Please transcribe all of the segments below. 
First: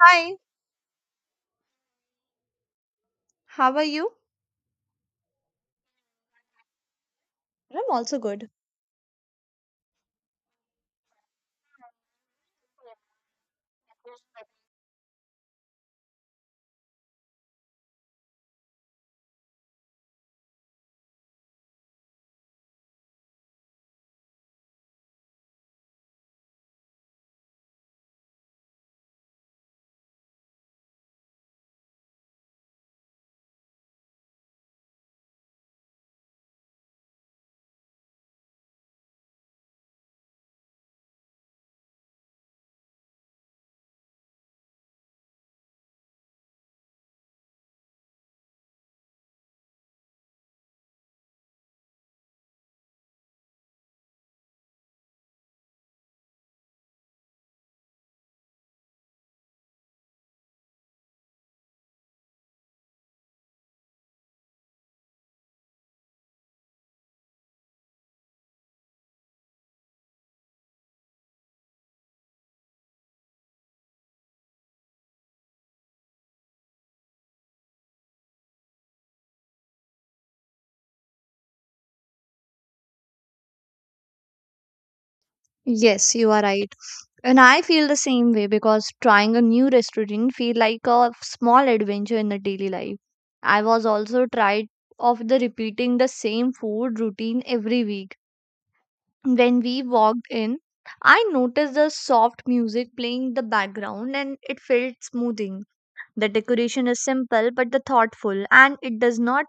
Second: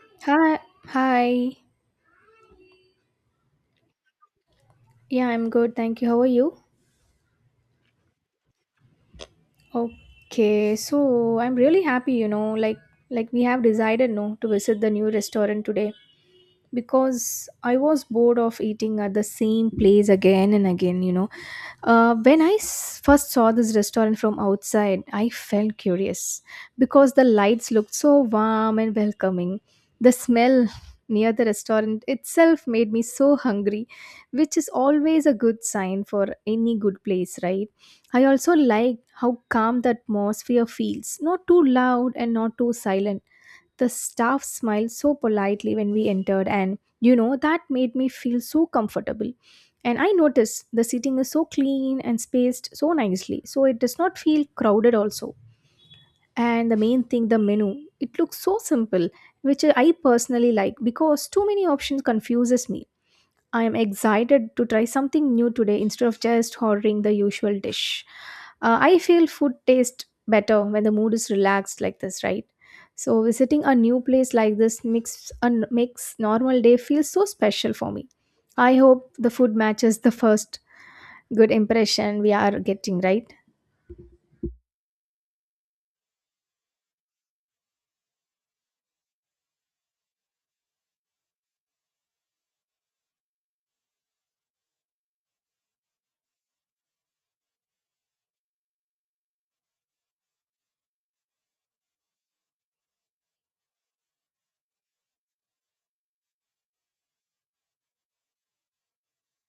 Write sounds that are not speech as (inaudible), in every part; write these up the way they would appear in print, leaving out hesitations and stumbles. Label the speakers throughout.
Speaker 1: Hi,
Speaker 2: Hi, hi.
Speaker 1: how are you?
Speaker 2: Yeah, I'm good. Thank you. How are you?
Speaker 1: Good.
Speaker 2: Okay, so I'm really happy, like we have decided no to visit the new restaurant today, because I was bored of eating at the same place again and again, When I first saw this restaurant from outside, I felt curious because the lights looked so warm and welcoming. The smell near the restaurant itself made me so hungry, which is always a good sign for any good place, right? I also liked how calm the atmosphere feels, not too loud and not too silent. The staff smiled so politely when we entered, and that made me feel so comfortable. And I noticed the seating is so clean and spaced so nicely, so it does not feel crowded, also. And the main thing, the menu, it looks so simple, which I personally like because too many options confuses me. I am excited to try something new today instead of just ordering the usual dish. I feel food tastes better when the mood is relaxed like this, right? So visiting a new place like this makes normal day feel so special for me. I hope the food matches the first good impression we are getting, right?
Speaker 1: Yes, you are right. And I feel the same way because trying a new restaurant feel like a small adventure in the daily life. I was also tried of the repeating the same food routine every week. When we walked in, I noticed the soft music playing in the background and it felt smoothing. The decoration is simple but the thoughtful and it does not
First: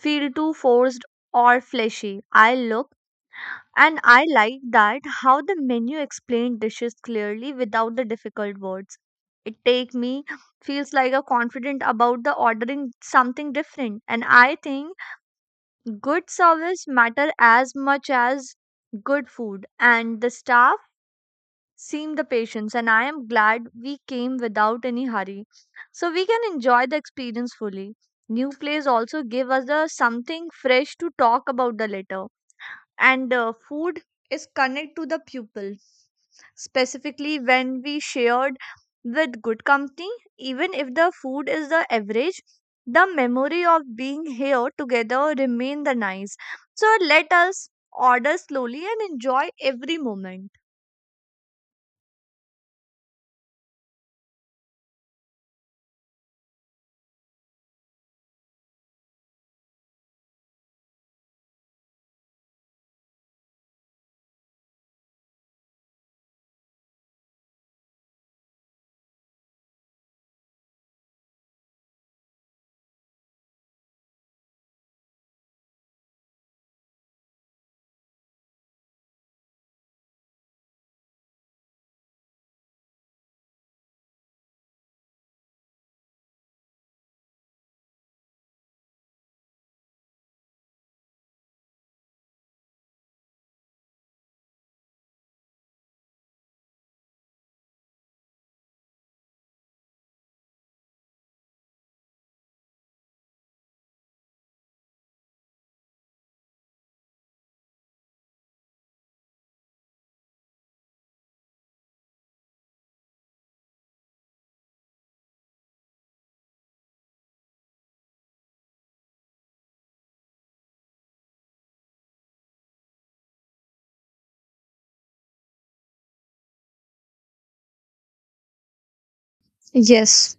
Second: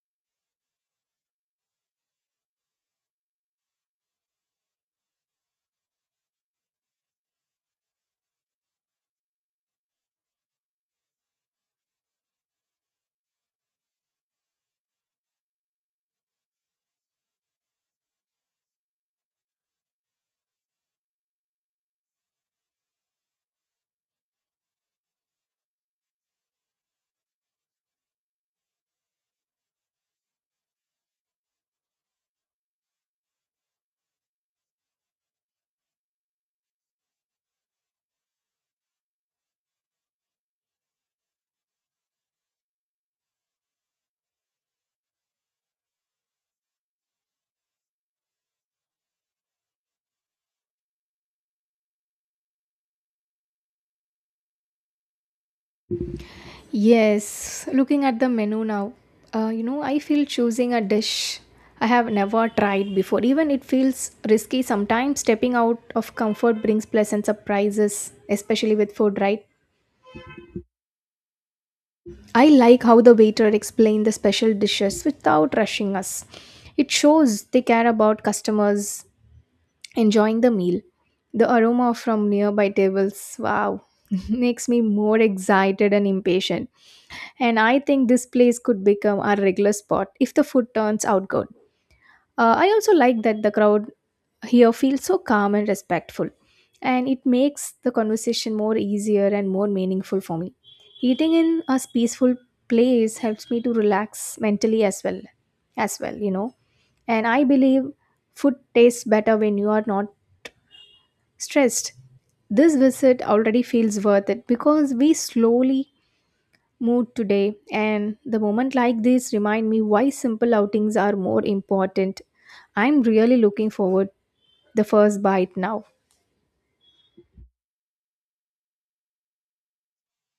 Speaker 1: feel too forced or fleshy. I look And I like that how the menu explained dishes clearly without the difficult words. It take me feels like a confident about the ordering something different. And I think good service matter as much as good food. And the staff seem the patience and I am glad we came without any hurry. So we can enjoy the experience fully. New place also give us the something fresh to talk about the later, and food is connect to the pupil specifically when we shared with good company, even if the food is the average, the memory of being here together remain the nice. So let us order slowly and enjoy every moment.
Speaker 2: Yes, looking at the menu now, I feel choosing a dish I have never tried before. Even it feels risky sometimes. Stepping out of comfort brings pleasant surprises, especially with food, right? I like how the waiter explained the special dishes without rushing us. It shows they care about customers enjoying the meal. The aroma from nearby tables, wow, (laughs) makes me more excited and impatient. And I think this place could become our regular spot if the food turns out good. I also like that the crowd here feels so calm and respectful, and it makes the conversation more easier and more meaningful for me. Eating in a peaceful place helps me to relax mentally as well, And I believe food tastes better when you are not stressed. This visit already feels worth it because we slowly mood today and the moment like this remind me why simple outings are more important. I'm really looking forward the first bite now.
Speaker 1: Yes.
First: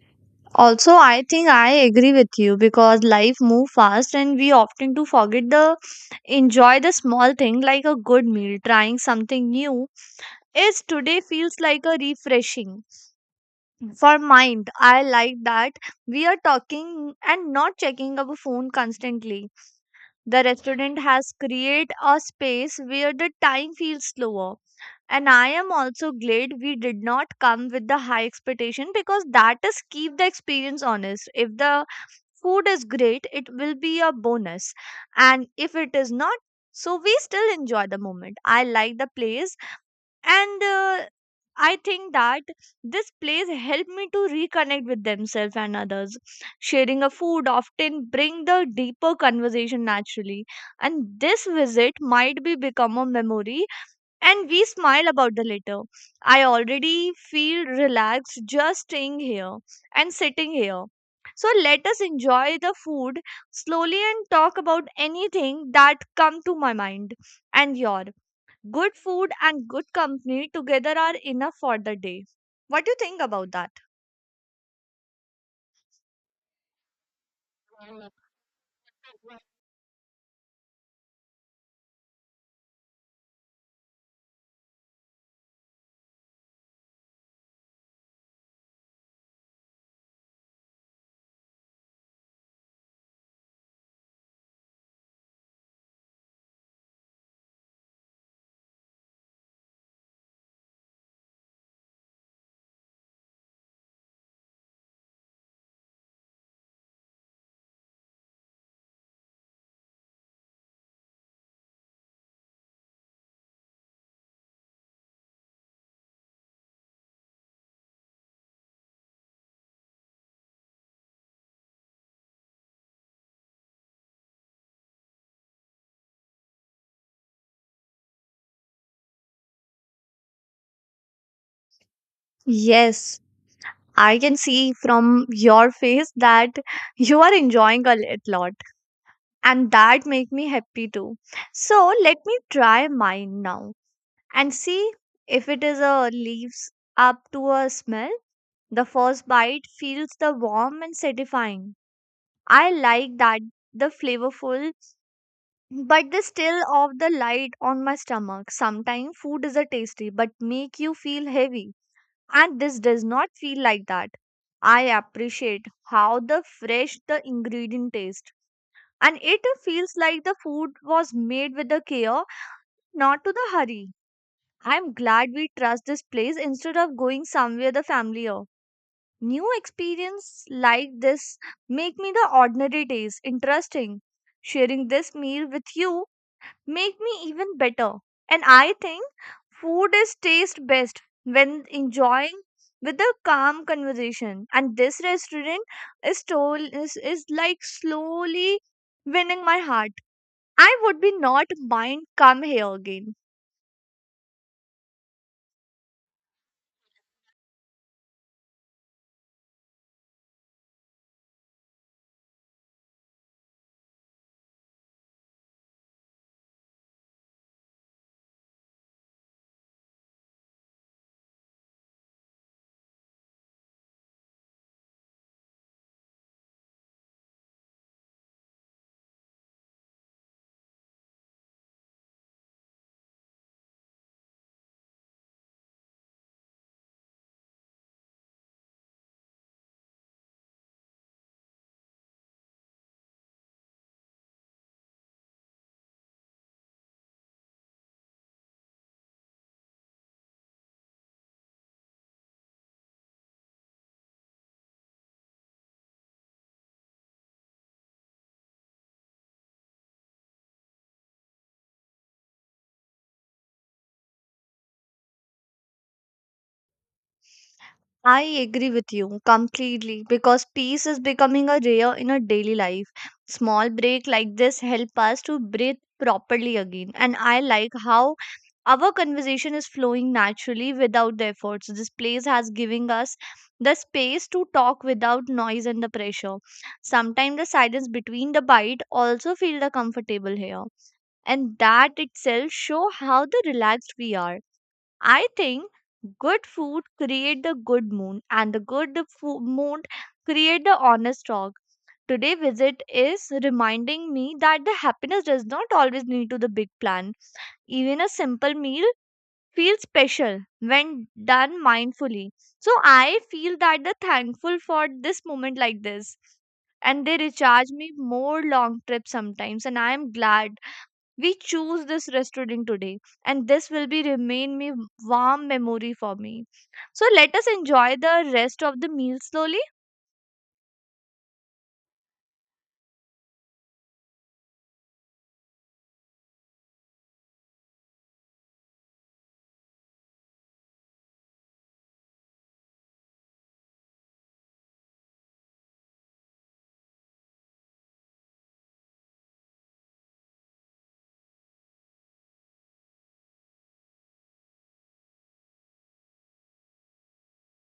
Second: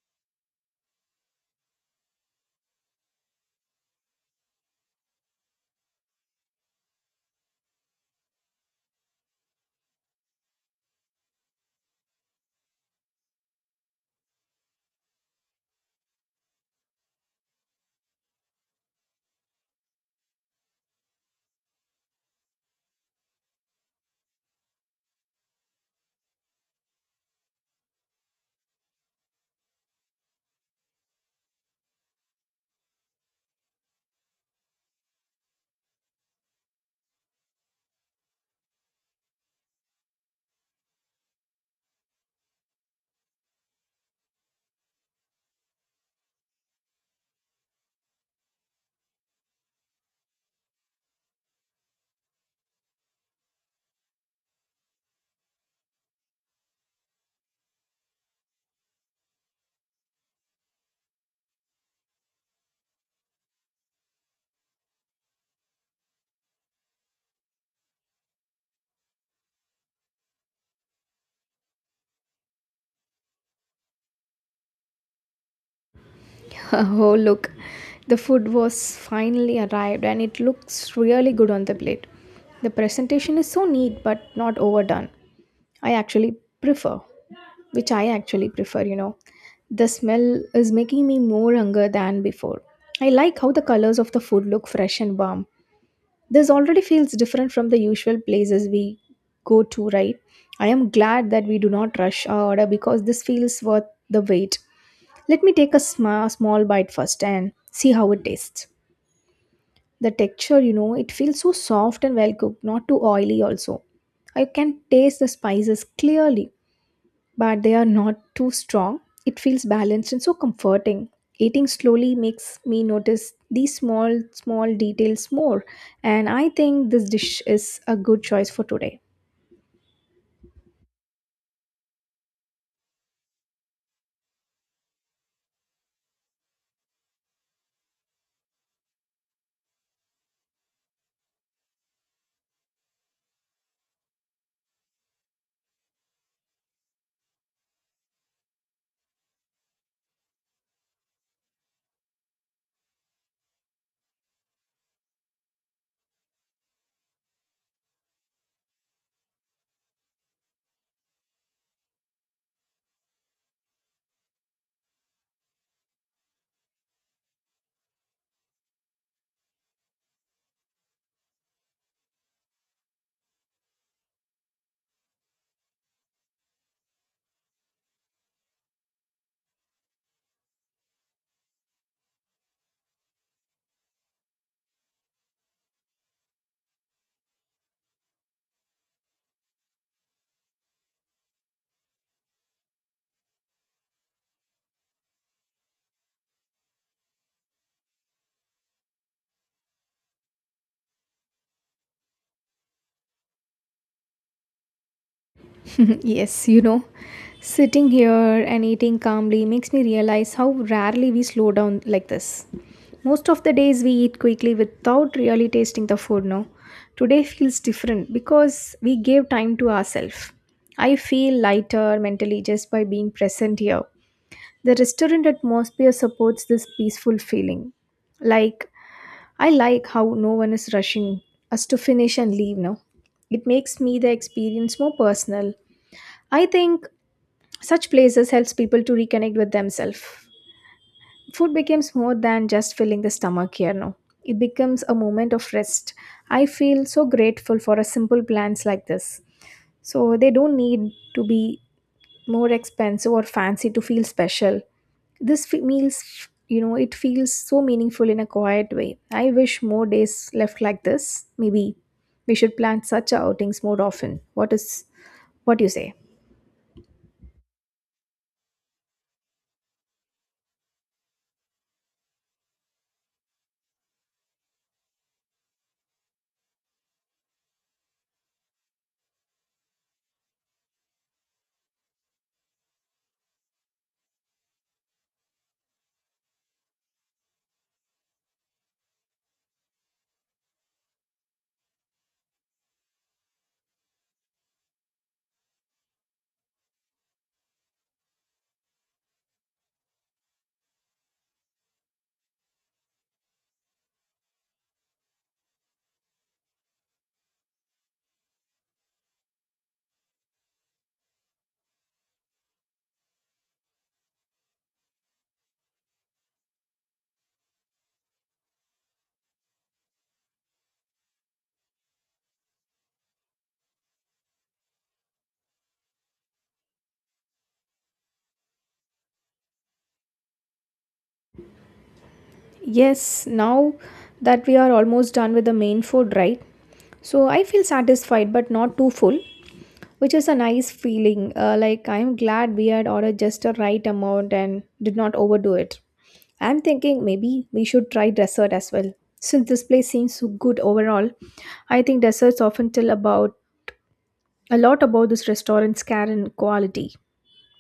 Speaker 1: Also, I think I agree with you because life move fast and we often do forget the enjoy the small thing like a good meal, trying something new is today feels like a refreshing for mind. I like that we are talking and not checking our phone constantly. The restaurant has created a space where the time feels slower. And I am also glad we did not come with the high expectation because that is keep the experience honest. If the food is great, it will be a bonus. And if it is not, so we still enjoy the moment. I like the place, and I think that this place helped me to reconnect with themselves and others. Sharing a food often bring the deeper conversation naturally, and this visit might be become a memory and we smile about the later. I already feel relaxed just staying here and sitting here. So let us enjoy the food slowly and talk about anything that come to my mind and your. Good food and good company together are enough for the day. What do you think about that?
Speaker 2: (laughs) Oh look, the food was finally arrived and it looks really good on the plate. The presentation is so neat but not overdone. i actually prefer I actually prefer, the smell is making me more hungry than before. I like how the colors of the food look fresh and warm. This already feels different from the usual places we go to, right? I am glad that we do not rush our order because this feels worth the wait. Let me take a small bite first and see how it tastes. The texture, it feels so soft and well cooked, not too oily also. I can taste the spices clearly, but they are not too strong. It feels balanced and so comforting. Eating slowly makes me notice these small, small details more, and I think this dish is a good choice for today.
Speaker 1: Yes, I can see from your face that you are enjoying a lot, and that make me happy too. So let me try mine now and see if it is a leaves up to a smell. The first bite feels the warm and satisfying. I like that the flavorful. But the still of the light on my stomach. Sometimes food is a tasty but make you feel heavy. And this does not feel like that. I appreciate how the fresh the ingredient taste. And it feels like the food was made with the care, not to the hurry. I'm glad we trust this place instead of going somewhere the familiar. New experience like this make me the ordinary days interesting. Sharing this meal with you make me even better. And I think food is taste best when enjoying with a calm conversation. And this restaurant is told is like slowly winning my heart. I would be not mind come here again.
Speaker 2: (laughs) Yes, sitting here and eating calmly makes me realize how rarely we slow down like this. Most of the days we eat quickly without really tasting the food, no? Today feels different because we gave time to ourselves. I feel lighter mentally just by being present here. The restaurant atmosphere supports this peaceful feeling. Like, I like how no one is rushing us to finish and leave now. It makes me the experience more personal. I think such places helps people to reconnect with themselves. Food becomes more than just filling the stomach here now. It becomes a moment of rest. I feel so grateful for a simple plans like this. So they don't need to be more expensive or fancy to feel special. This meals, it feels so meaningful in a quiet way. I wish more days left like this. Maybe we should plan such outings more often. What do you say?
Speaker 1: I agree with you completely because peace is becoming a rare in our daily life. Small break like this help us to breathe properly again. And I like how our conversation is flowing naturally without the efforts. This place has given us the space to talk without noise and the pressure. Sometimes the silence between the bite also feel the comfortable here. And that itself show how the relaxed we are. I think good food create the good mood and the good food mood create the honest talk. Today visit is reminding me that the happiness does not always need to the big plan. Even a simple meal feels special when done mindfully. So I feel that the thankful for this moment like this, and they recharge me more long trips sometimes, and I am glad we choose this restaurant today, and this will be remain me warm memory for me. So let us enjoy the rest of the meal slowly.
Speaker 2: Yes, now that we are almost done with the main food, right? So I feel satisfied but not too full, which is a nice feeling. Like I'm glad we had ordered just the right amount and did not overdo it. I'm thinking maybe we should try dessert as well. Since this place seems so good overall, I think desserts often tell about a lot about this restaurant's care and quality.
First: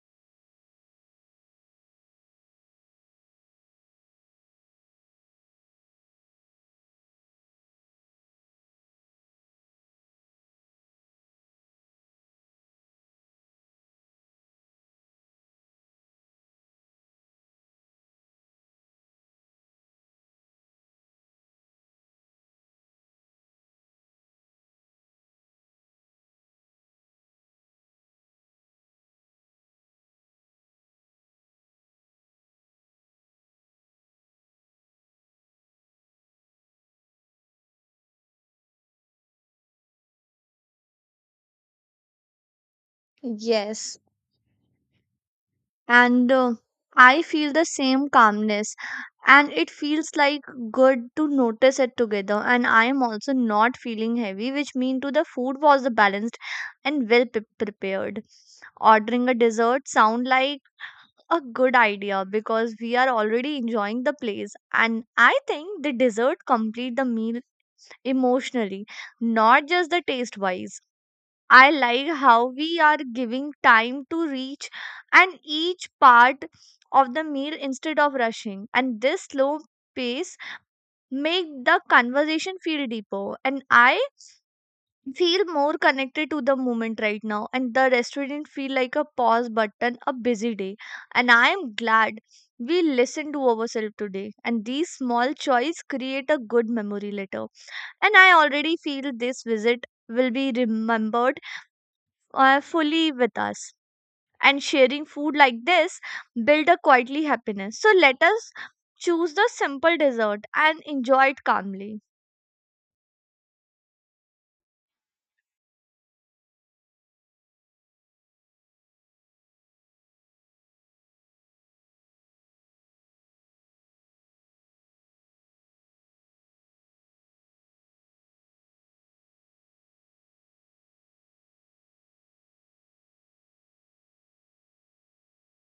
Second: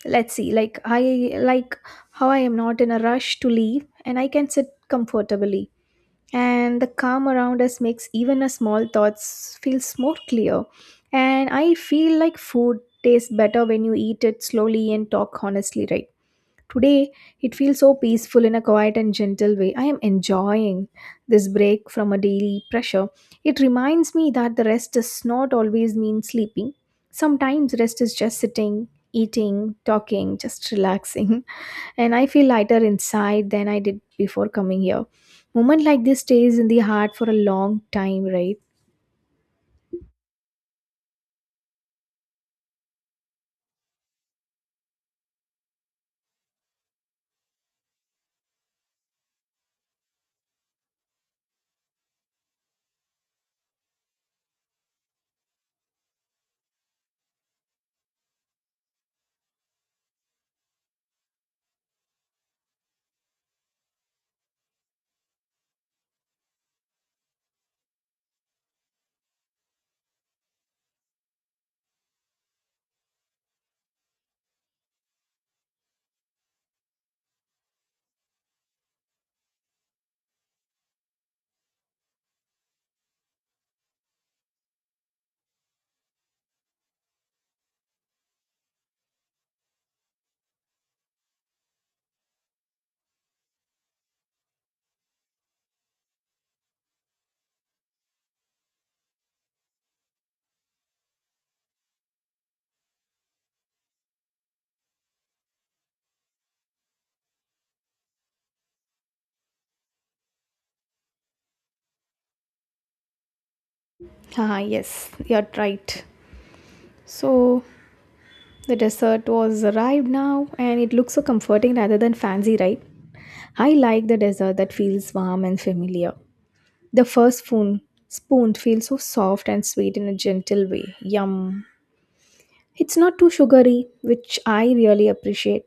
Speaker 2: Let's see. Like I like how I am not in a rush to leave and I can sit comfortably, and the calm around us makes even a small thoughts feels more clear. And I feel like food tastes better when you eat it slowly and talk honestly, right? Today, it feels so peaceful in a quiet and gentle way. I am enjoying this break from a daily pressure. It reminds me that the rest does not always mean sleeping. Sometimes rest is just sitting, eating, talking, just relaxing. (laughs) And I feel lighter inside than I did before coming here. Moment like this stays in the heart for a long time, right?
Speaker 1: Yes. And I feel the same calmness, and it feels like good to notice it together, and I am also not feeling heavy, which means to the food was the balanced and well prepared. Ordering a dessert sound like a good idea because we are already enjoying the place, and I think the dessert complete the meal emotionally, not just the taste wise. I like how we are giving time to reach and each part of the meal instead of rushing, and this slow pace make the conversation feel deeper, and I feel more connected to the moment right now, and the restaurant feel like a pause button a busy day, and I am glad we listened to ourselves today, and these small choice create a good memory later, and I already feel this visit will be remembered fully with us. And sharing food like this build a quietly happiness. So let us choose the simple dessert and enjoy it calmly.
Speaker 2: Ah, yes, you're right. So, the dessert was arrived now and it looks so comforting rather than fancy, right? I like the dessert that feels warm and familiar. The first spoon feels so soft and sweet in a gentle way. Yum. It's not too sugary, which I really appreciate.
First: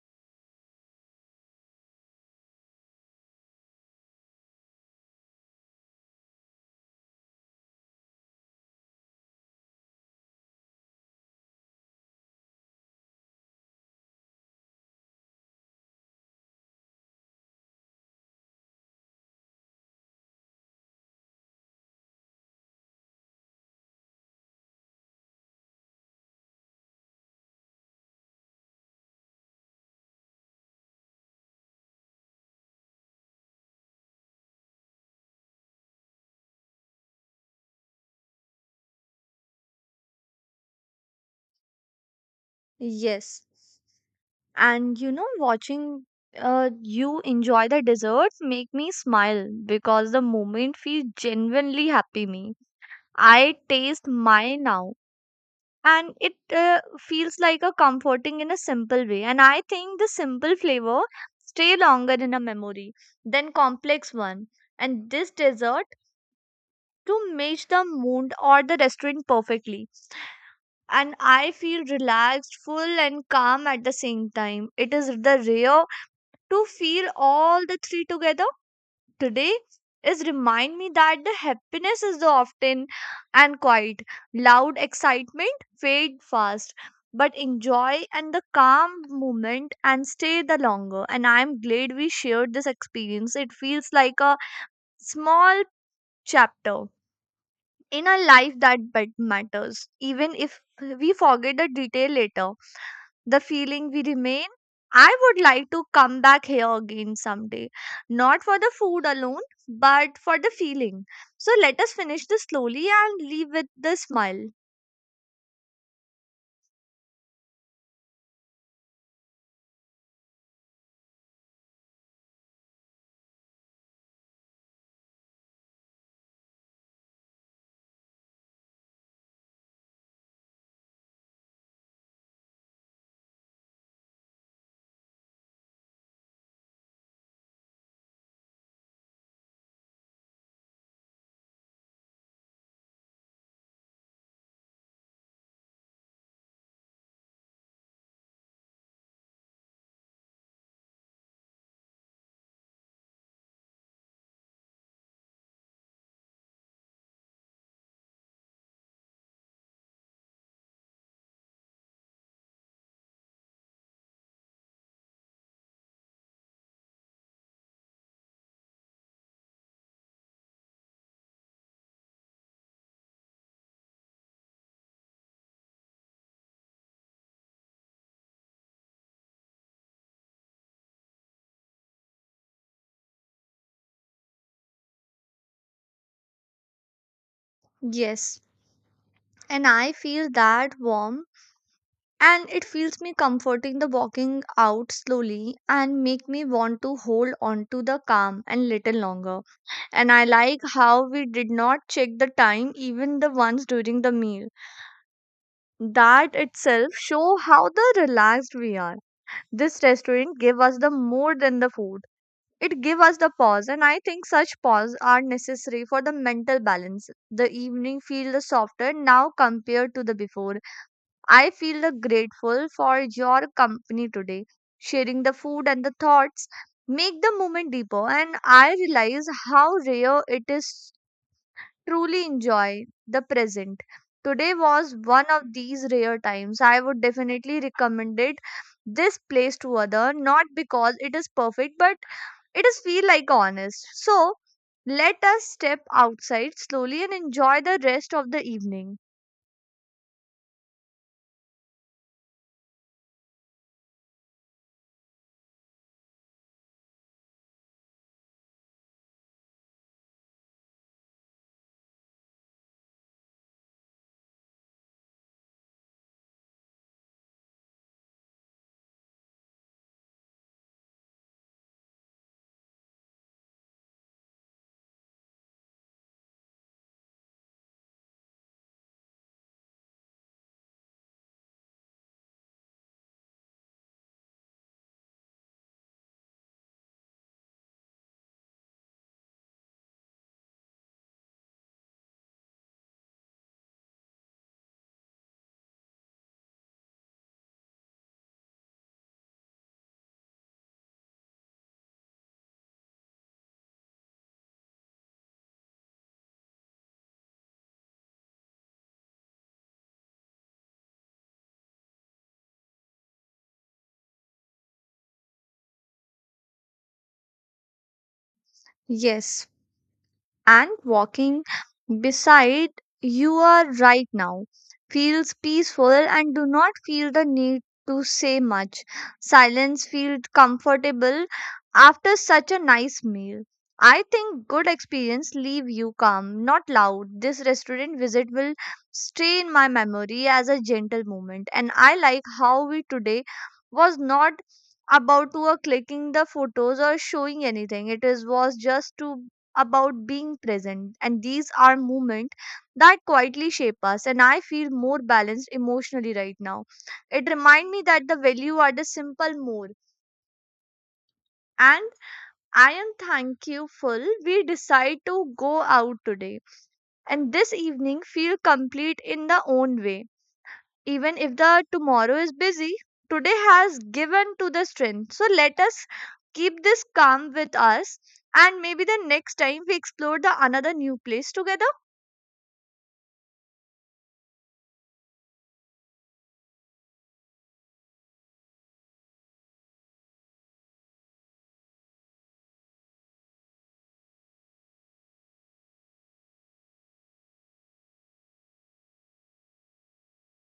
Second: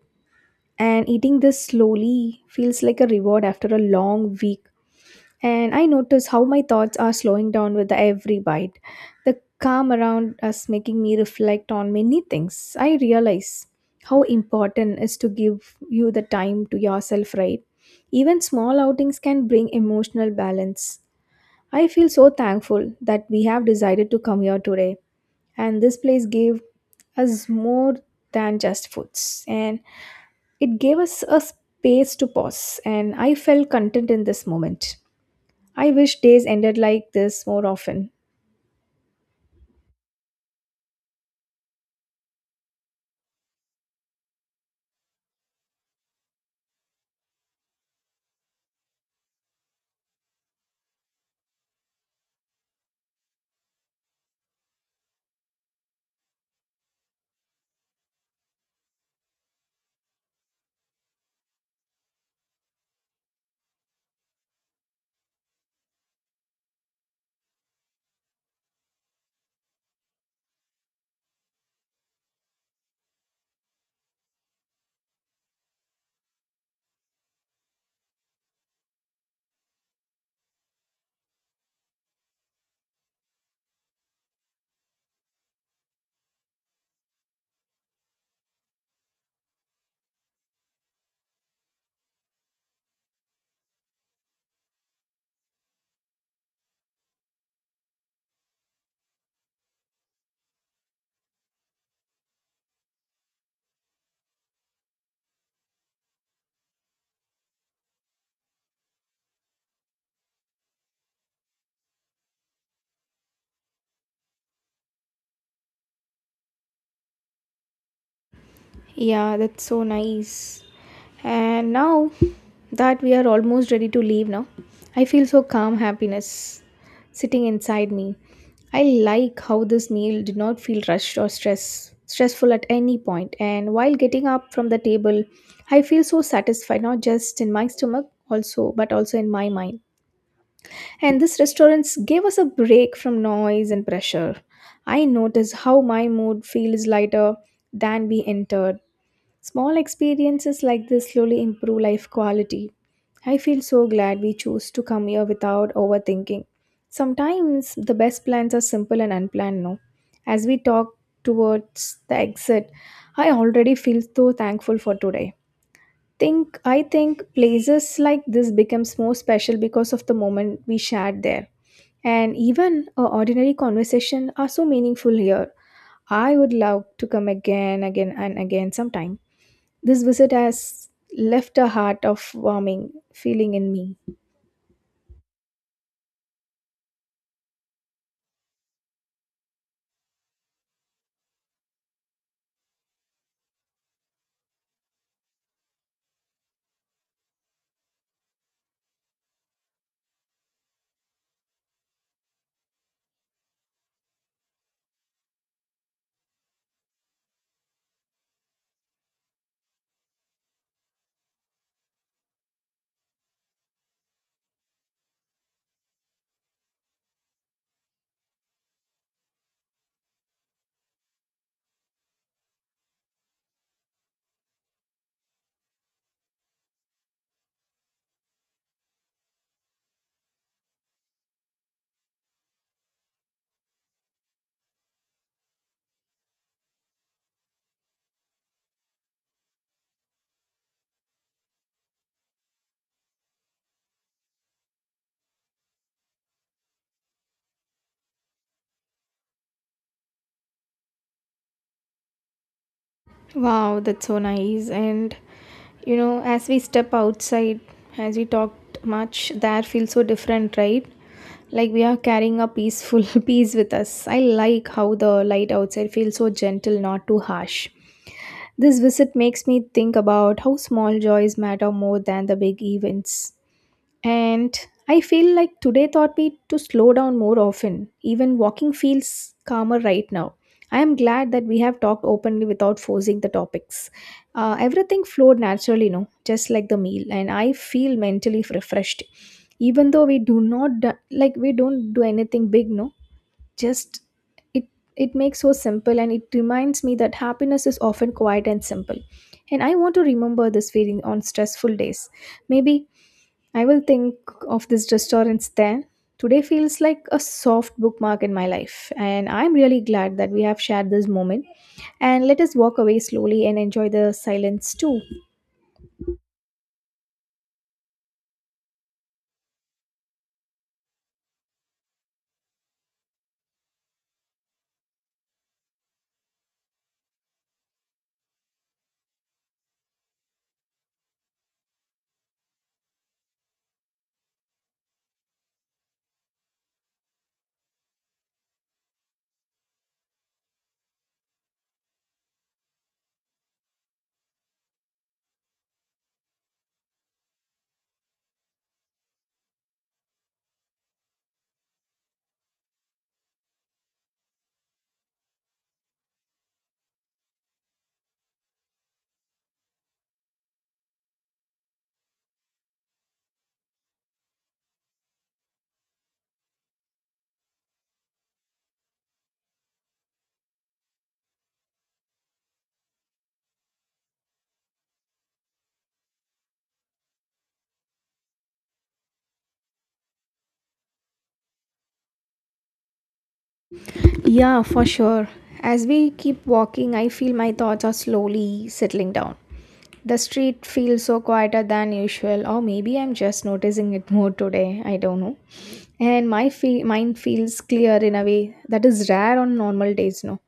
Speaker 2: And eating this slowly feels like a reward after a long week, and I notice how my thoughts are slowing down with every bite. The calm around us making me reflect on many things. I realize how important is to give you the time to yourself, right? Even small outings can bring emotional balance. I feel so thankful that we have decided to come here today, and this place gave us more than just foods, and it gave us a space to pause, and I felt content in this moment. I wish days ended like this more often.
Speaker 1: Yes. And watching you enjoy the desserts make me smile because the moment feels genuinely happy me. I taste mine now, and it feels like a comforting in a simple way, and I think the simple flavor stay longer in a memory than complex one. And this dessert to match the mood or the restaurant perfectly, and I feel relaxed full and calm at the same time. It is the rare to feel all the three together. Today is remind me that the happiness is the often and quiet. Loud excitement fade fast, but enjoy and the calm moment and stay the longer, and I am glad we shared this experience. It feels like a small chapter in a life that but matters, even if we forget the detail later, the feeling we remain. I would like to come back here again someday, not for the food alone, but for the feeling. So let us finish this slowly and leave with the smile.
Speaker 2: Yeah, that's so nice. And now that we are almost ready to leave now, I feel so calm happiness sitting inside me. I like how this meal did not feel rushed or stressful at any point. And while getting up from the table, I feel so satisfied not just in my stomach also but also in my mind. And this restaurants gave us a break from noise and pressure. I notice how my mood feels lighter than we entered. Small experiences like this slowly improve life quality. I feel so glad we chose to come here without overthinking. Sometimes the best plans are simple and unplanned, no? As we talk towards the exit, I already feel so thankful for today. Think I think places like this becomes more special because of the moment we shared there. And even a ordinary conversation are so meaningful here. I would love to come again, again and again sometime. This visit has left a heart of warming feeling in me.
Speaker 1: Yes, and I feel that warm, and it feels me comforting the walking out slowly and make me want to hold on to the calm and little longer. And I like how we did not check the time even the ones during the meal. That itself show how the relaxed we are. This restaurant gave us the more than the food. It gave us the pause, and I think such pause are necessary for the mental balance. The evening feel the softer now compared to the before. I feel the grateful for your company today. Sharing the food and the thoughts make the moment deeper, and I realize how rare it is truly enjoy the present. Today was one of these rare times. I would definitely recommend it this place to other, not because it is perfect, but it is feel like honest. So let us step outside slowly and enjoy the rest of the evening.
Speaker 2: Wow, that's so nice. And you know, as we step outside, as we talked much, the air feels so different, right? Like we are carrying a peaceful (laughs) peace with us. I like how the light outside feels so gentle, not too harsh. This visit makes me think about how small joys matter more than the big events. And I feel like today taught me to slow down more often. Even walking feels calmer right now. I am glad that we have talked openly without forcing the topics. Everything flowed naturally, no, just like the meal, and I feel mentally refreshed. Even though we do not do, like we don't do anything big, no, just it it makes so simple, and it reminds me that happiness is often quiet and simple. And I want to remember this feeling on stressful days. Maybe I will think of this restaurants then. Today feels like a soft bookmark in my life, and I'm really glad that we have shared this moment. And let us walk away slowly and enjoy the silence too.
Speaker 1: Yes, and walking beside you are right now feels peaceful and do not feel the need to say much. Silence feels comfortable after such a nice meal. I think good experience leave you calm, not loud. This restaurant visit will stay in my memory as a gentle moment. And I like how we today was not about to clicking the photos or showing anything. It is was just to about being present. And these are moments that quietly shape us. And I feel more balanced emotionally right now. It reminds me that the value are the simple more. And I am thankful we decide to go out today. And this evening feel complete in the own way. Even if the tomorrow is busy, today has given to the strength. So let us keep this calm with us, and maybe the next time we explore the another new place together.
Speaker 2: Yeah, for sure. As we keep walking, I feel my thoughts are slowly settling down. The street feels so quieter than usual, or maybe I'm just noticing it more today. I don't know. And my mind feels clear in a way that is rare on normal days. No,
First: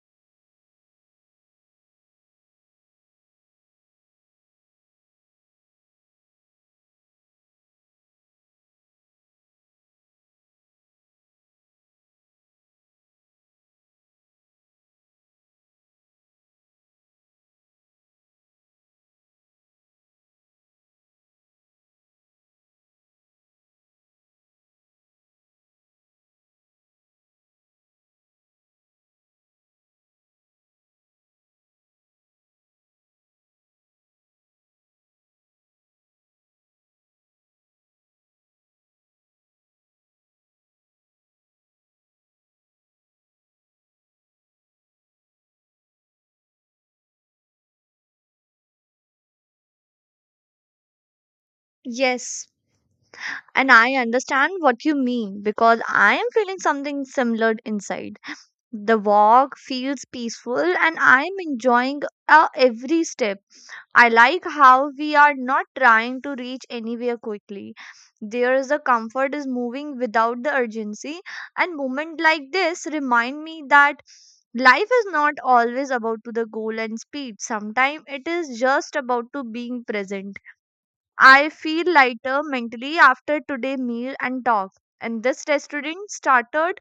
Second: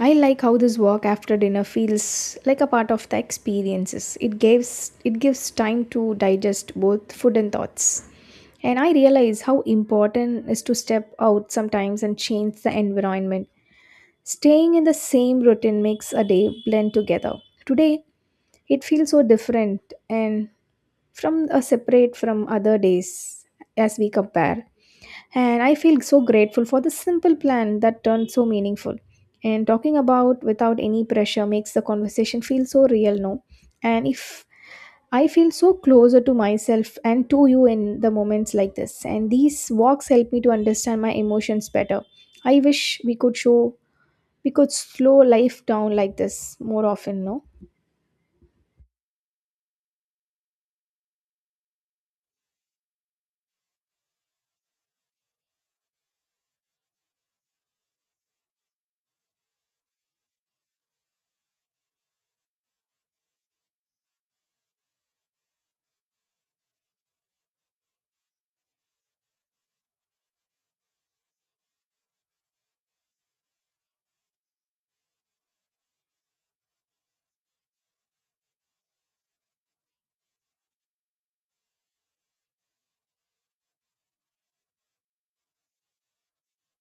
Speaker 2: I like how this walk after dinner feels like a part of the experiences. It gives time to digest both food and thoughts. And I realize how important is to step out sometimes and change the environment. Staying in the same routine makes a day blend together. Today, it feels so different and from a separate from other days as we compare. And I feel so grateful for the simple plan that turned so meaningful. And talking about without any pressure makes the conversation feel so real, no? And if I feel so closer to myself and to you in the moments like this. And these walks help me to understand my emotions better. I wish we could slow life down like this more often, no?
Speaker 1: Yes, and I understand what you mean because I am feeling something similar inside. The walk feels peaceful and I am enjoying every step. I like how we are not trying to reach anywhere quickly. There is a comfort is moving without the urgency, and moments like this remind me that life is not always about to the goal and speed. Sometimes it is just about to being present. I feel lighter mentally after today meal and talk. And this restaurant started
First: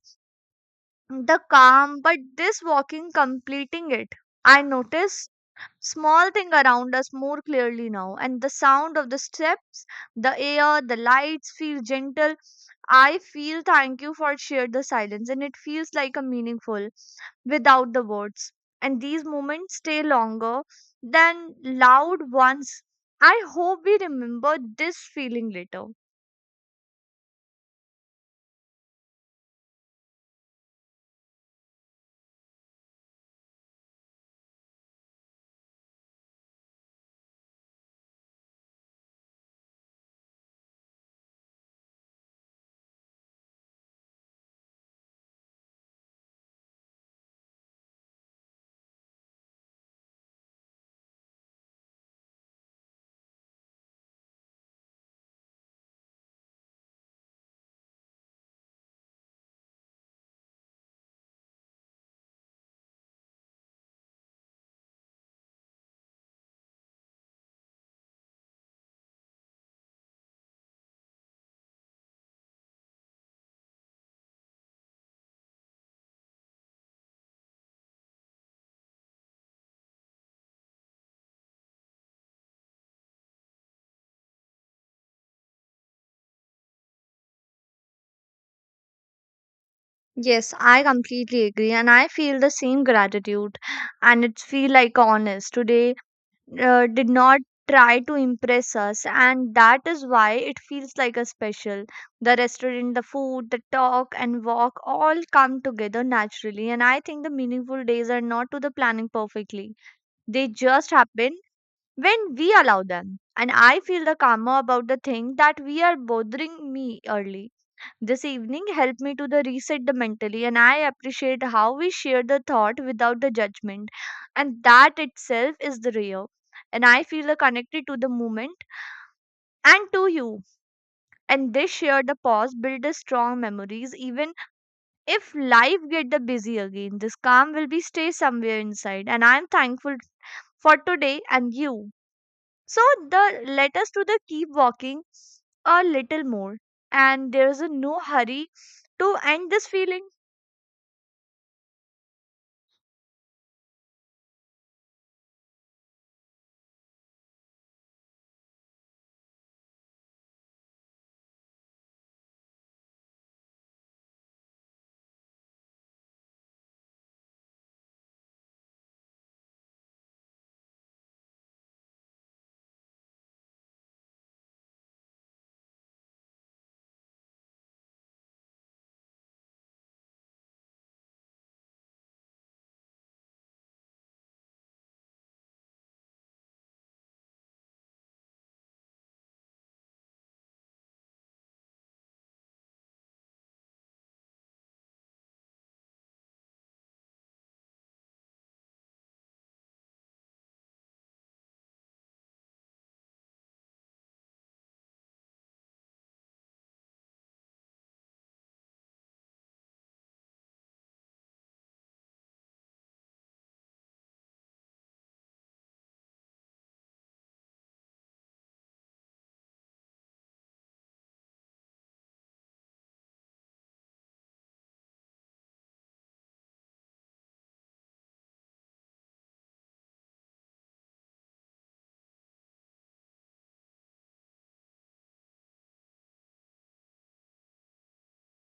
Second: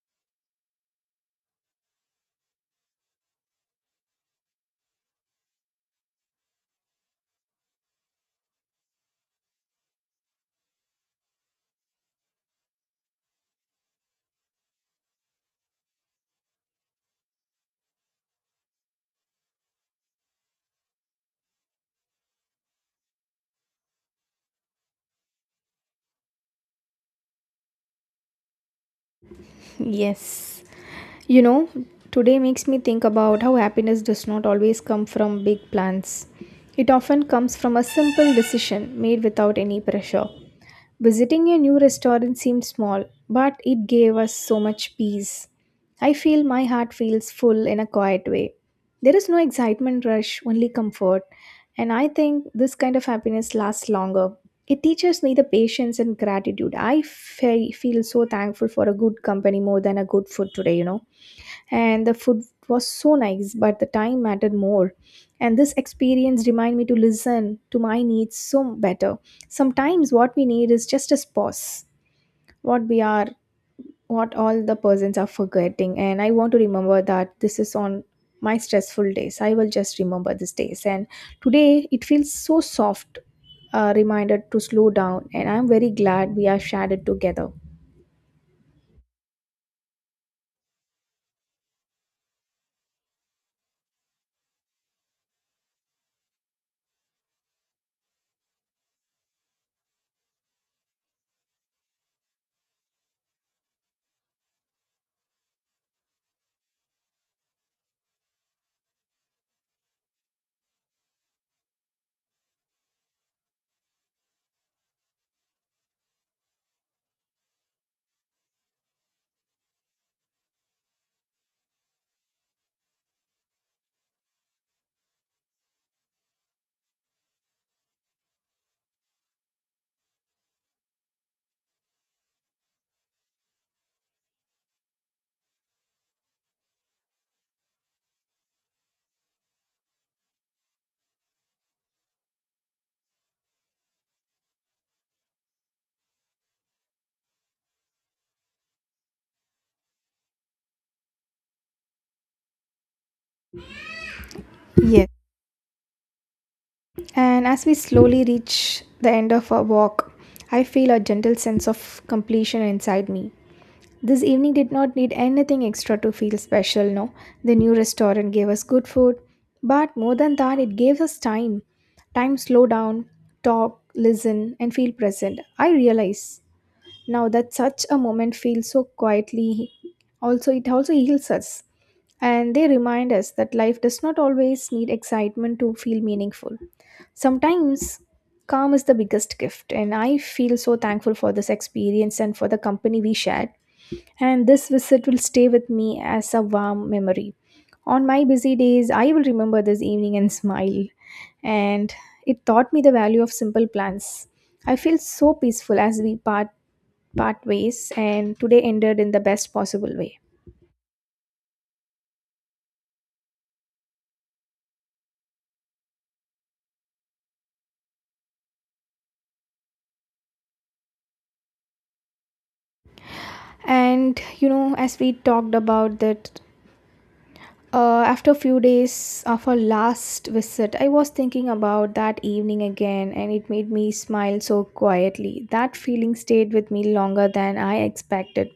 Speaker 1: the calm, but this walking completing it. I notice small thing around us more clearly now, and the sound of the steps, the air, the lights feel gentle. I feel thank you for shared the silence, and it feels like a meaningful without the words. And these moments stay longer than loud ones. I hope we remember this feeling later.
Speaker 2: Yes, You know, today makes me think about how happiness does not always come from big plans. It often comes from a simple decision made without any pressure. Visiting a new restaurant seemed small, but it gave us so much peace. I feel my heart feels full in a quiet way. There is no excitement rush, only comfort. And I think this kind of happiness lasts longer. It teaches me the patience and gratitude. Feel so thankful for a good company more than a good food today. And the food was so nice, but the time mattered more. And this experience reminded me to listen to my needs so better. Sometimes what we need is just a pause. what we are what all the persons are forgetting, and I want to remember that this is. On my stressful days, I will just remember these days. And today it feels so soft. A reminder to slow down, and I'm very glad we are shared it together.
Speaker 1: Yes, I completely agree, and I feel the same gratitude, and it feel like honest today did not try to impress us, and that is why it feels like a special. The restaurant, the food, the talk and walk all come together naturally, and I think the meaningful days are not to the planning perfectly. They just happen when we allow them, and I feel the karma about the thing that we are bothering me early this evening helped me to the reset the mentally. And I appreciate how we share the thought without the judgment, and that itself is the real. And I feel connected to the moment and to you. And this share the pause build the strong memories, even if life get the busy again. This calm will be stay somewhere inside, and I am thankful for today and you. So the let us to the keep walking a little more, and there is a no hurry to end this feeling.
Speaker 2: Yes. And as we slowly reach the end of our walk, I feel a gentle sense of completion inside me. This evening did not need anything extra to feel special, no. The new restaurant gave us good food, but more than that, it gave us time. Time to slow down, talk, listen, and feel present. I realize now that such a moment feels so quietly. Also It also heals us, and they remind us that life does not always need excitement to feel meaningful. Sometimes calm is the biggest gift, and I feel so thankful for this experience and for the company we shared. And this visit will stay with me as a warm memory. On my busy days, I will remember this evening and smile. And it taught me the value of simple plans. I feel so peaceful as we part ways, and today ended in the best possible way. And as we talked about that, after a few days of our last visit, I was thinking about that evening again, and it made me smile so quietly. That feeling stayed with me longer than I expected.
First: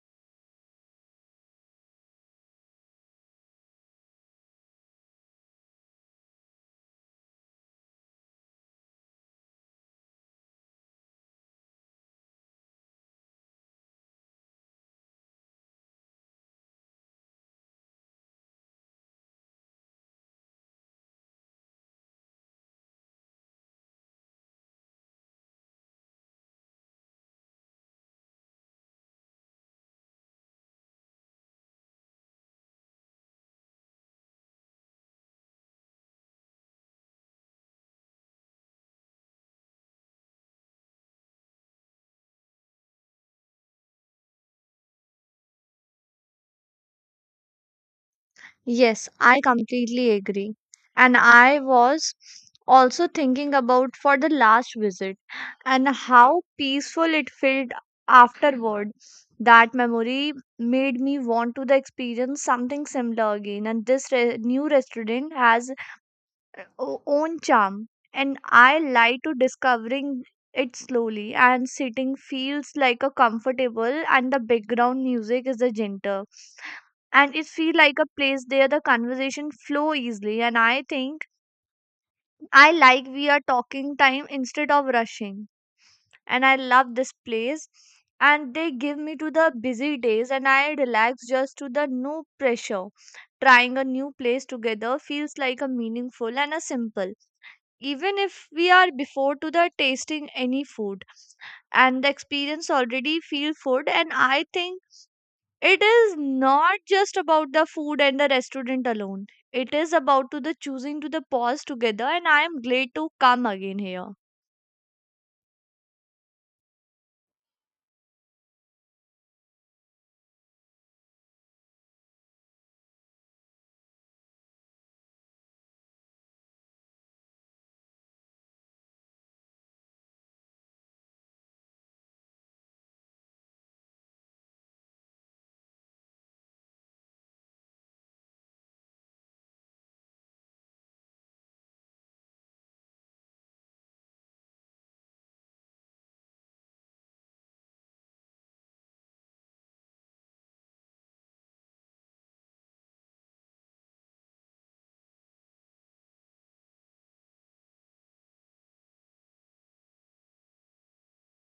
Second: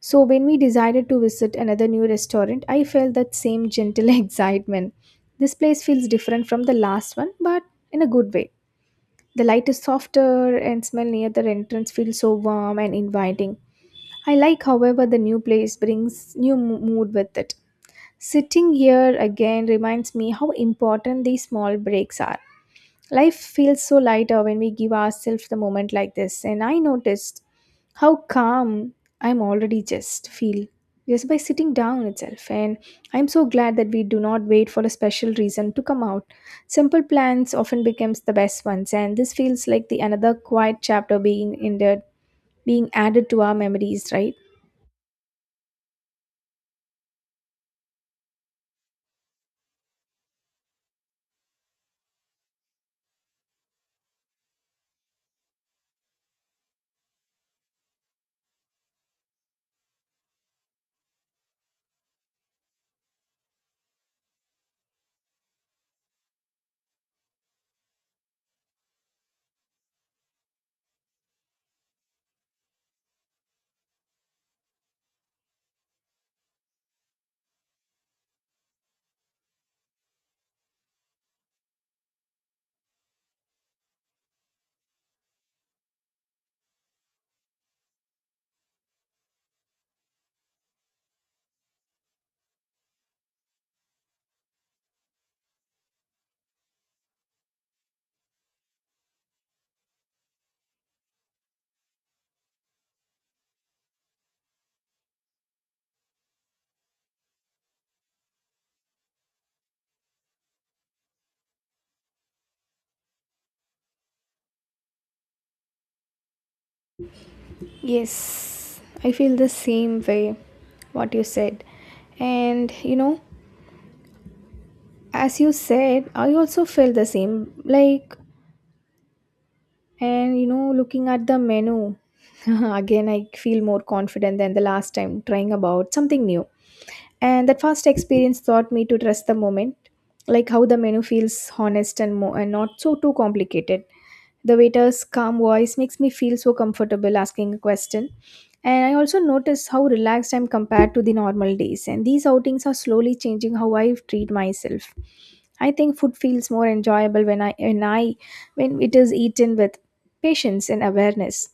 Speaker 2: So when we decided to visit another new restaurant, I felt that same gentle (laughs) excitement. This place feels different from the last one, but in a good way. The light is softer and smell near the entrance feels so warm and inviting. I like, however, the new place brings new mood with it. Sitting here again reminds me how important these small breaks are. Life feels so lighter when we give ourselves the moment like this, and I noticed how calm I'm already just feel just by sitting down itself. And I'm so glad that we do not wait for a special reason to come out. Simple plans often becomes the best ones, and this feels like the another quiet chapter being ended, being added to our memories, right?
Speaker 1: Yes, I completely agree. And I was also thinking about for the last visit and how peaceful it felt afterward. That memory made me want to the experience something similar again. And this new restaurant has own charm, and I lie to discovering it slowly. And sitting feels like a comfortable, and the background music is a gentle, and it feel like a place there the conversation flow easily. And I think I like we are talking time instead of rushing, and I love this place. And they give me to the busy days, and I relax just to the no pressure. Trying a new place together feels like a meaningful and a simple, even if we are before to the tasting any food, and the experience already feel food. And I think it is not just about the food and the restaurant alone, it is about to the choosing to the pause together, and I am glad to come again here.
Speaker 2: Yes, I feel the same way what you said. And as you said, I also felt the same. Like, and looking at the menu (laughs) again, I feel more confident than the last time trying about something new. And that first experience taught me to trust the moment, like how the menu feels honest and more and not so too complicated. The waiter's calm voice makes me feel so comfortable asking a question. And I also notice how relaxed I'm compared to the normal days. And these outings are slowly changing how I treat myself. I think food feels more enjoyable when it is eaten with patience and awareness.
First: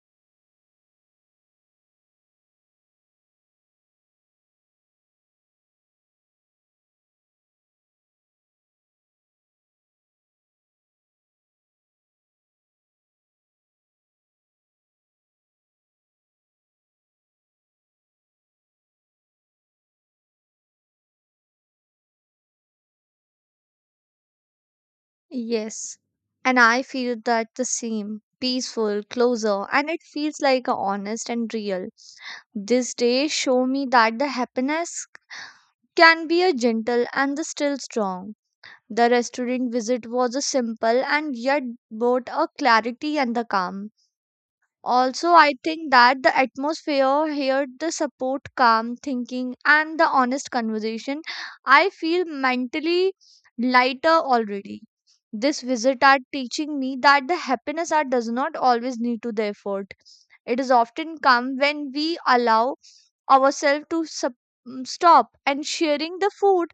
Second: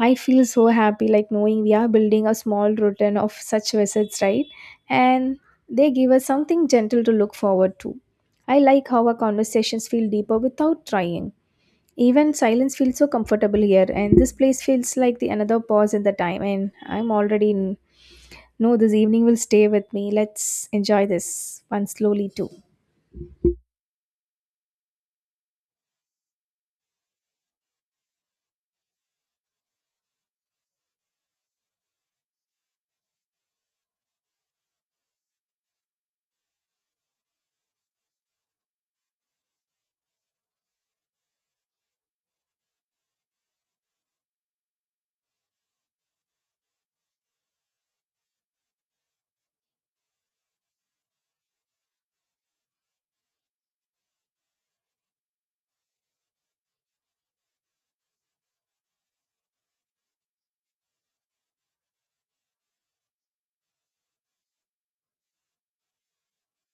Speaker 2: I feel so happy like knowing we are building a small routine of such visits, right? And they give us something gentle to look forward to. I like how our conversations feel deeper without trying. Even silence feels so comfortable here, and this place feels like the another pause in the time. And I'm already in. No, this evening will stay with me. Let's enjoy this one slowly too.
Speaker 1: Yes, and I feel that the same peaceful, closer, and it feels like a honest and real. This day show me that the happiness can be a gentle and the still strong. The restaurant visit was a simple and yet brought a clarity and the calm. Also, I think that the atmosphere here, the support, calm thinking, and the honest conversation, I feel mentally lighter already. This visit are teaching me that the happiness are does not always need to the effort. It is often come when we allow ourselves to stop and sharing the food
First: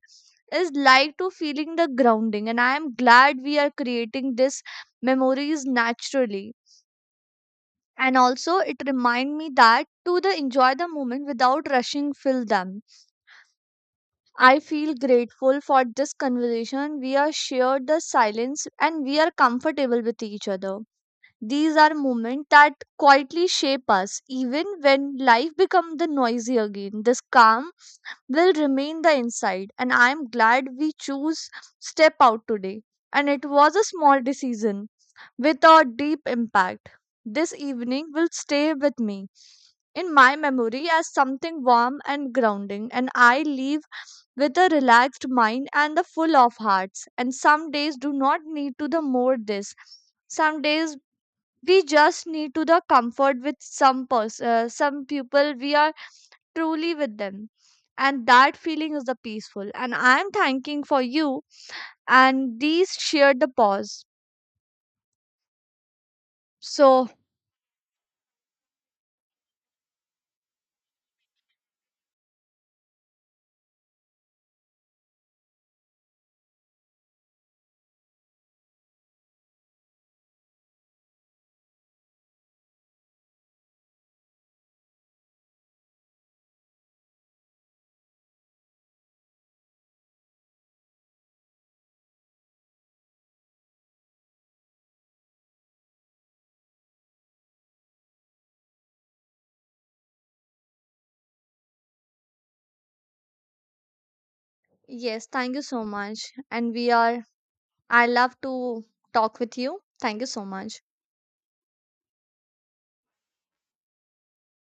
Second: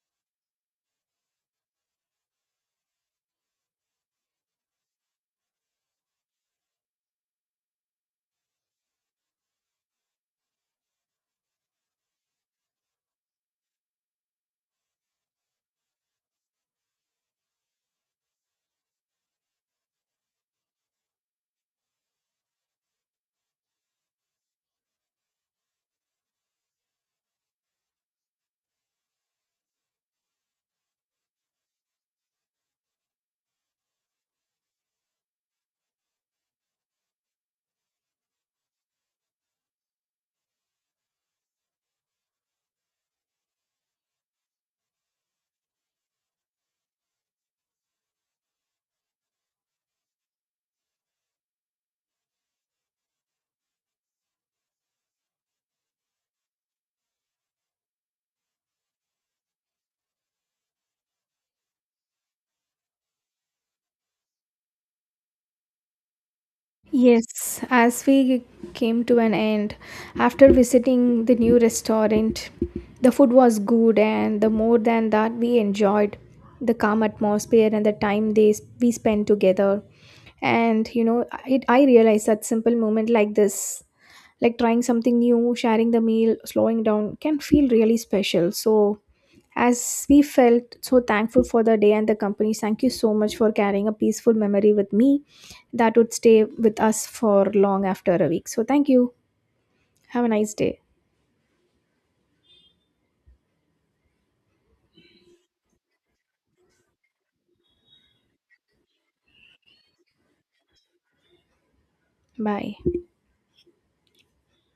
Speaker 1: is like to feeling the grounding, and I am glad we are creating this memories naturally. And also it remind me that to the enjoy the moment without rushing fill them. I feel grateful for this conversation, we are shared the silence and we are comfortable with each other. These are moments that quietly shape us, even when life becomes the noisy again. This calm will remain the inside, and I am glad we choose step out today. And it was a small decision with a deep impact. This evening will stay with me in my memory as something warm and grounding, and I leave with a relaxed mind and the full of hearts. And some days do not need to the more this, some days we just need to the comfort with some person, some people we are truly with them, and that feeling is the peaceful, and I am thanking for you and these shared the pause. So
Speaker 2: Yes, as we came to an end, after visiting the new restaurant, the food was good, and the more than that, we enjoyed the calm atmosphere and the time they we spent together. And I realized that simple moment like this, like trying something new, sharing the meal, slowing down, can feel really special. So, as we felt so thankful for the day and the company, thank you so much for carrying a peaceful memory with me that would stay with us for long after a week. So, thank you. Have a nice day.
Speaker 1: yes, thank you so much, and we are, I love to talk with you. Thank you so much.
Speaker 2: Bye.